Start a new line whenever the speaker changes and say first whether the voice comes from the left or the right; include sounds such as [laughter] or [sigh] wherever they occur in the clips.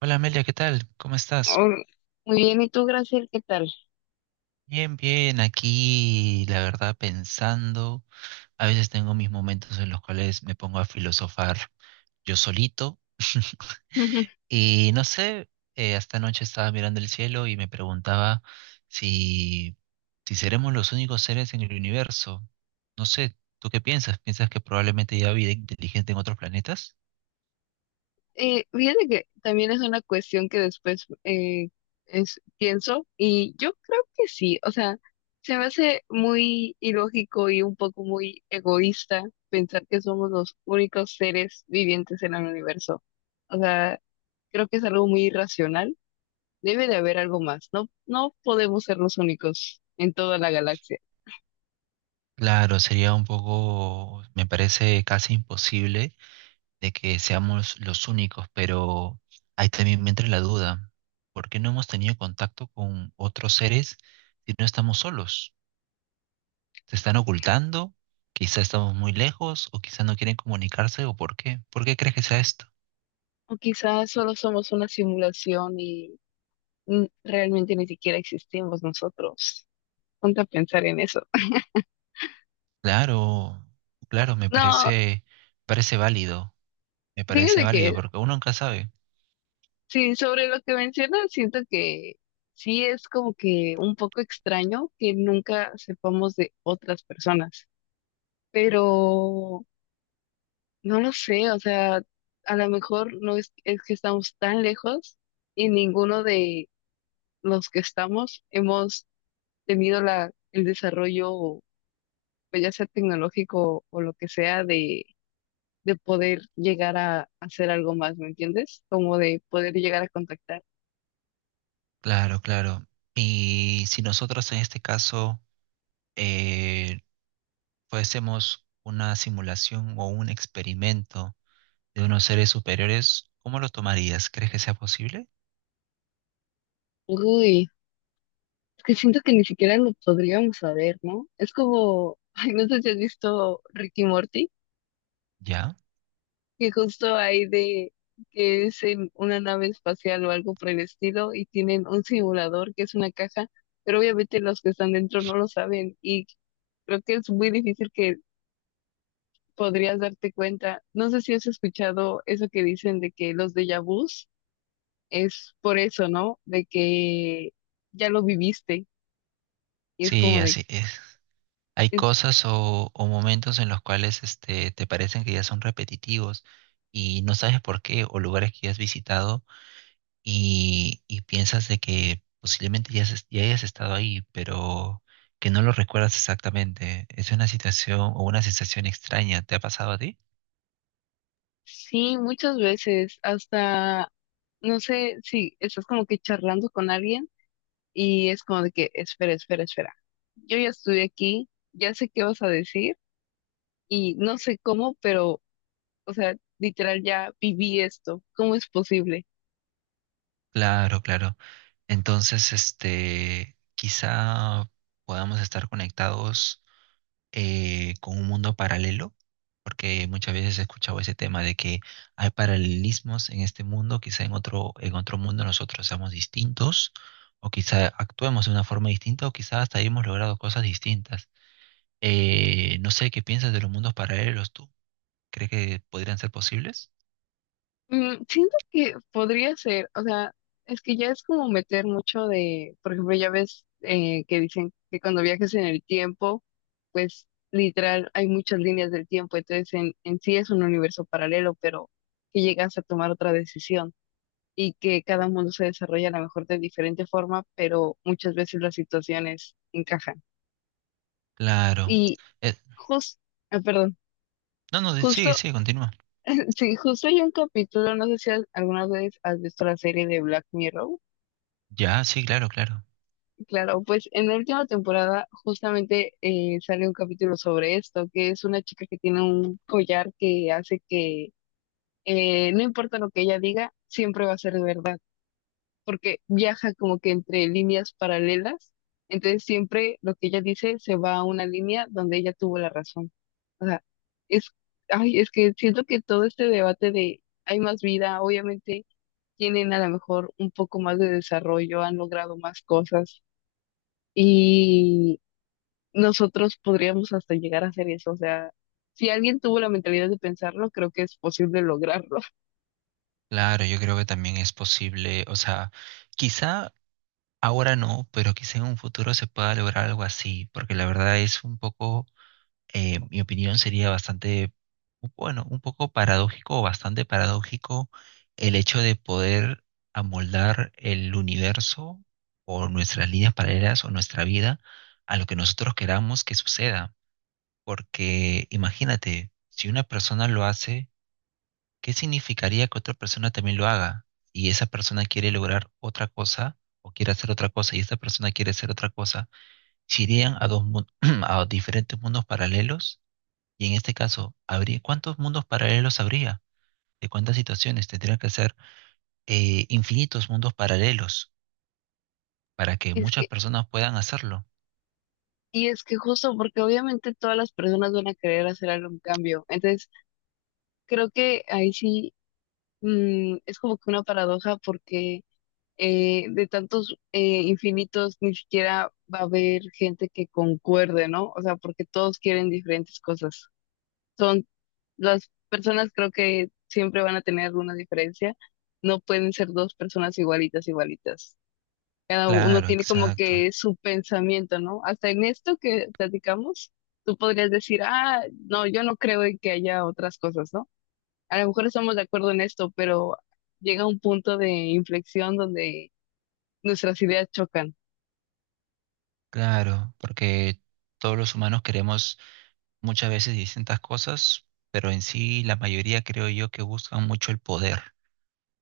right: Hola Amelia, ¿qué tal? ¿Cómo estás?
left: Or- Muy bien, ¿y tú, Graciel, qué tal?
right: Bien, bien, aquí la verdad pensando, a veces tengo mis momentos en los cuales me pongo a filosofar yo solito
left: Ujú.
right: [laughs] y no sé, hasta anoche estaba mirando el cielo y me preguntaba si, si seremos los únicos seres en el universo. No sé, ¿tú qué piensas? ¿Piensas que probablemente haya vida inteligente en otros planetas?
left: Fíjate que también es una cuestión que después pienso y yo creo que sí. O sea, se me hace muy ilógico y un poco muy egoísta pensar que somos los únicos seres vivientes en el universo. O sea, creo que es algo muy irracional. Debe de haber algo más. No, no podemos ser los únicos en toda la galaxia.
right: Claro, sería un poco, me parece casi imposible de que seamos los únicos, pero ahí también me entra la duda. ¿Por qué no hemos tenido contacto con otros seres si no estamos solos? ¿Se están ocultando? Quizá estamos muy lejos o quizá no quieren comunicarse o por qué. ¿Por qué crees que sea esto?
left: O quizás solo somos una simulación, realmente ni siquiera existimos nosotros. Ponte a pensar en eso.
right: Claro, claro, me
left: No,
right: parece, parece válido, me parece
left: fíjate
right: válido
left: que
right: porque uno nunca sabe.
left: sí, sobre lo que mencionas, siento que sí es como que un poco extraño que nunca sepamos de otras personas, pero no lo sé. O sea, a lo mejor no es, es que estamos tan lejos y ninguno de los que estamos hemos tenido la, el desarrollo, pues ya sea tecnológico o lo que sea, de poder llegar a hacer algo más, ¿me entiendes? Como de poder llegar a contactar.
right: Claro, claro. Y si nosotros en este caso eh, fuésemos una simulación o un experimento, de unos seres superiores, ¿cómo lo tomarías? ¿Crees que sea posible?
left: Uy, es que siento que ni siquiera lo podríamos saber, ¿no? Es como, [laughs] ay, no sé si has visto Ricky Morty,
right: Ya.
left: que justo hay de que es en una nave espacial o algo por el estilo y tienen un simulador que es una caja, pero obviamente los que están dentro no lo saben y creo que es muy difícil que podrías darte cuenta. No sé si has escuchado eso que dicen de que los déjà vu es por eso, ¿no? De que ya lo viviste y es
right: Sí,
left: como de,
right: así es. Hay
left: es-
right: cosas o momentos en los cuales este, te parecen que ya son repetitivos y no sabes por qué, o lugares que ya has visitado y piensas de que posiblemente ya, ya hayas estado ahí, pero que no lo recuerdas exactamente. Es una situación o una sensación extraña. ¿Te ha pasado a ti?
left: sí, muchas veces hasta, no sé, si estás como que charlando con alguien y es como de que, espera, espera, espera, yo ya estuve aquí, ya sé qué vas a decir y no sé cómo, pero, o sea, literal ya viví esto, ¿cómo es posible?
right: Claro, claro. Entonces, este, quizá podamos estar conectados con un mundo paralelo, porque muchas veces he escuchado ese tema de que hay paralelismos en este mundo, quizá en otro mundo nosotros seamos distintos, o quizá actuemos de una forma distinta, o quizá hasta hayamos logrado cosas distintas. No sé qué piensas de los mundos paralelos tú. ¿Crees que podrían ser posibles?
left: Mm, siento que podría ser. O sea, es que ya es como meter mucho de, por ejemplo, ya ves que dicen que cuando viajes en el tiempo, pues literal hay muchas líneas del tiempo, entonces en sí es un universo paralelo, pero que llegas a tomar otra decisión y que cada mundo se desarrolla a lo mejor de diferente forma, pero muchas veces las situaciones encajan.
right: Claro.
left: Y
right: Eh,
left: justo, perdón,
right: no, no, sigue,
left: justo,
right: sigue, continúa.
left: [laughs] sí, justo hay un capítulo, no sé si alguna vez has visto la serie de Black Mirror.
right: Ya, sí, claro, claro.
left: Claro, pues en la última temporada justamente sale un capítulo sobre esto, que es una chica que tiene un collar que hace que no importa lo que ella diga, siempre va a ser verdad, porque viaja como que entre líneas paralelas, entonces siempre lo que ella dice se va a una línea donde ella tuvo la razón. O sea, es, ay, es que siento que todo este debate de hay más vida, obviamente tienen a lo mejor un poco más de desarrollo, han logrado más cosas, nosotros podríamos hasta llegar a hacer eso. O sea, si alguien tuvo la mentalidad de pensarlo, creo que es posible lograrlo. [laughs]
right: Claro, yo creo que también es posible, o sea, quizá ahora no, pero quizá en un futuro se pueda lograr algo así, porque la verdad es un poco, mi opinión sería bastante, bueno, un poco paradójico o bastante paradójico, el hecho de poder amoldar el universo o nuestras líneas paralelas o nuestra vida a lo que nosotros queramos que suceda. Porque imagínate, si una persona lo hace, ¿qué significaría que otra persona también lo haga? Y esa persona quiere lograr otra cosa o quiere hacer otra cosa y esta persona quiere hacer otra cosa. ¿Se irían a [clears throat] a diferentes mundos paralelos? Y en este caso, ¿habría cuántos mundos paralelos habría? ¿De cuántas situaciones? Tendrían que ser infinitos mundos paralelos para que
left: Es
right: muchas
left: que,
right: personas puedan hacerlo.
left: y es que justo porque obviamente todas las personas van a querer hacer algún cambio. Entonces, creo que ahí sí, es como que una paradoja porque de tantos infinitos ni siquiera va a haber gente que concuerde, ¿no? O sea, porque todos quieren diferentes cosas. Son, las personas creo que siempre van a tener una diferencia. No pueden ser dos personas igualitas, igualitas. Cada uno
right: Claro,
left: tiene como
right: exacto.
left: que su pensamiento, ¿no? Hasta en esto que platicamos, tú podrías decir, ah, no, yo no creo en que haya otras cosas, ¿no? A lo mejor estamos de acuerdo en esto, pero llega un punto de inflexión donde nuestras ideas chocan.
right: Claro, porque todos los humanos queremos muchas veces distintas cosas, pero en sí la mayoría creo yo que buscan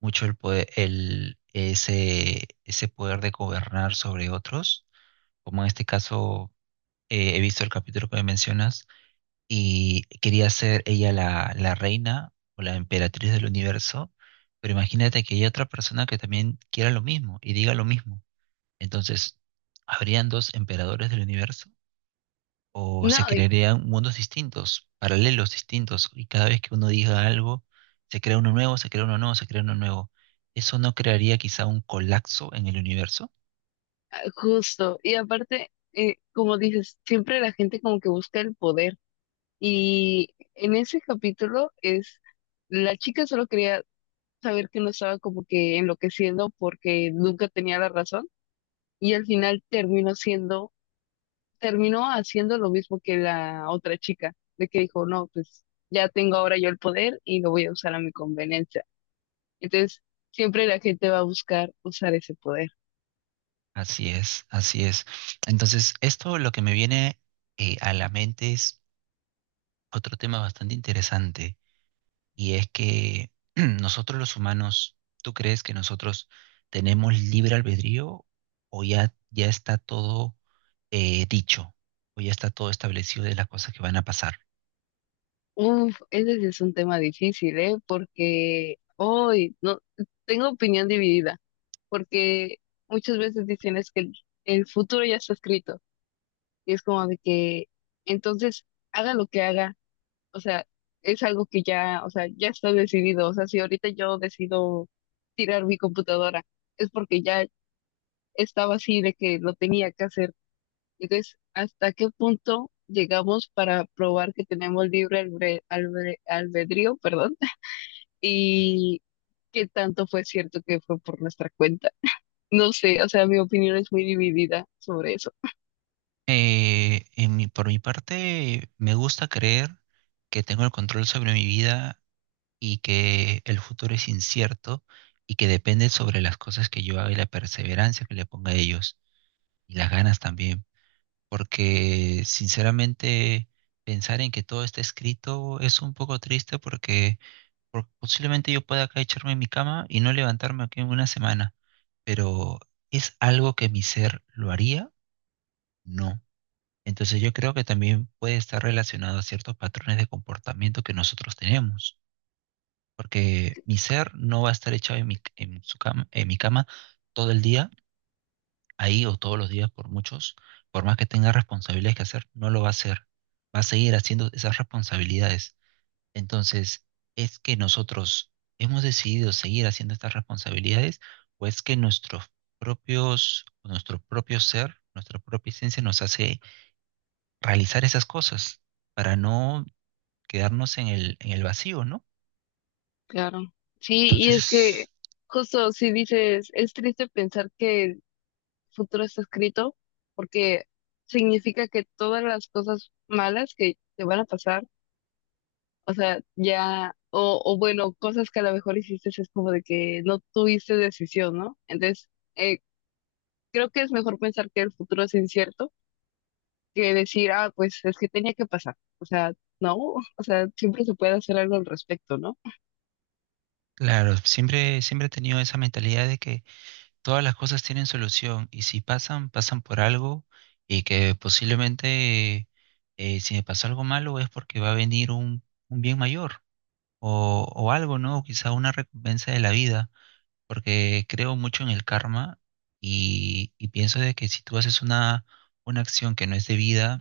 right: mucho el poder, el, ese poder de gobernar sobre otros, como en este caso he visto el capítulo que me mencionas y quería ser ella la, la reina o la emperatriz del universo, pero imagínate que hay otra persona que también quiera lo mismo y diga lo mismo. Entonces, ¿habrían dos emperadores del universo? ¿O se
left: No, y-
right: crearían mundos distintos, paralelos distintos, y cada vez que uno diga algo, se crea uno nuevo, se crea uno nuevo, se crea uno nuevo? ¿Eso no crearía quizá un colapso en el universo?
left: ah, justo. Y aparte, como dices, siempre la gente como que busca el poder. Y en ese capítulo es, la chica solo quería saber que no estaba como que enloqueciendo porque nunca tenía la razón y al final terminó siendo, terminó haciendo lo mismo que la otra chica, de que dijo, no, pues ya tengo ahora yo el poder y lo voy a usar a mi conveniencia. Entonces, siempre la gente va a buscar usar ese poder.
right: Así es, así es. Entonces, esto lo que me viene a la mente es otro tema bastante interesante, y es que [clears throat] nosotros los humanos, ¿tú crees que nosotros tenemos libre albedrío o ya, ya está todo dicho, o ya está todo establecido de las cosas que van a pasar?
left: Uf, ese sí es un tema difícil, ¿eh? Porque hoy no, tengo opinión dividida, porque muchas veces dicen es que el futuro ya está escrito y es como de que entonces haga lo que haga, o sea, es algo que ya, o sea, ya está decidido. O sea, si ahorita yo decido tirar mi computadora, es porque ya estaba así de que lo tenía que hacer. Entonces, ¿hasta qué punto llegamos para probar que tenemos libre albedrío, perdón? [laughs] Y ¿qué tanto fue cierto que fue por nuestra cuenta? No sé, o sea, mi opinión es muy dividida sobre eso,
right: Por mi parte, me gusta creer que tengo el control sobre mi vida y que el futuro es incierto y que depende sobre las cosas que yo haga y la perseverancia que le ponga a ellos y las ganas también. Porque sinceramente pensar en que todo está escrito es un poco triste porque, posiblemente yo pueda acá echarme en mi cama y no levantarme aquí en una semana, pero ¿es algo que mi ser lo haría? No. Entonces yo creo que también puede estar relacionado a ciertos patrones de comportamiento que nosotros tenemos, porque mi ser no va a estar echado en mi, en su cama, en mi cama todo el día, ahí o todos los días por muchos, por más que tenga responsabilidades que hacer, no lo va a hacer, va a seguir haciendo esas responsabilidades. Entonces, ¿es que nosotros hemos decidido seguir haciendo estas responsabilidades o es que nuestros propios, nuestro propio ser, nuestra propia esencia nos hace realizar esas cosas para no quedarnos en el vacío, ¿no?
left: claro. Sí, y es que
right: Entonces,
left: justo si dices, es triste pensar que el futuro está escrito, porque significa que todas las cosas malas que te van a pasar, o sea, ya, o bueno, cosas que a lo mejor hiciste es como de que no tuviste decisión, ¿no? Entonces, eh, creo que es mejor pensar que el futuro es incierto que decir, ah, pues es que tenía que pasar. O sea, no, o sea, siempre se puede hacer algo al respecto, ¿no?
right: claro, siempre, siempre he tenido esa mentalidad de que todas las cosas tienen solución y si pasan, pasan por algo y que posiblemente si me pasó algo malo es porque va a venir un bien mayor o algo, ¿no? O quizá una recompensa de la vida, porque creo mucho en el karma y pienso de que si tú haces una acción que no es debida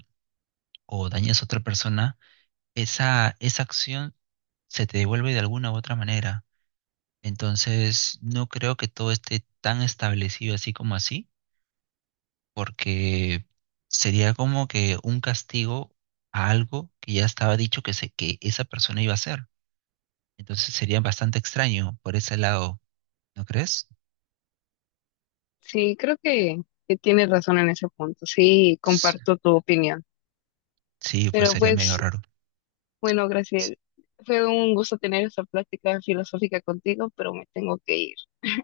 right: o dañas a otra persona, esa acción se te devuelve de alguna u otra manera. Entonces, no creo que todo esté tan establecido así como así, porque sería como que un castigo a algo que ya estaba dicho que, se, que esa persona iba a hacer. Entonces sería bastante extraño por ese lado, ¿no crees?
left: Sí, creo que tienes razón en ese punto. Sí,
right: S-
left: comparto tu opinión.
right: Sí, pues
left: Pero
right: sería medio
left: pues,
right: raro.
left: bueno,
right: S-
left: Graciela, fue un gusto tener esta plática filosófica contigo, pero me tengo que ir.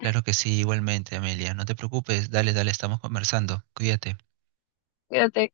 right: Claro que sí, igualmente, Amelia. No te preocupes, dale, dale, estamos conversando. Cuídate.
left: Cuídate.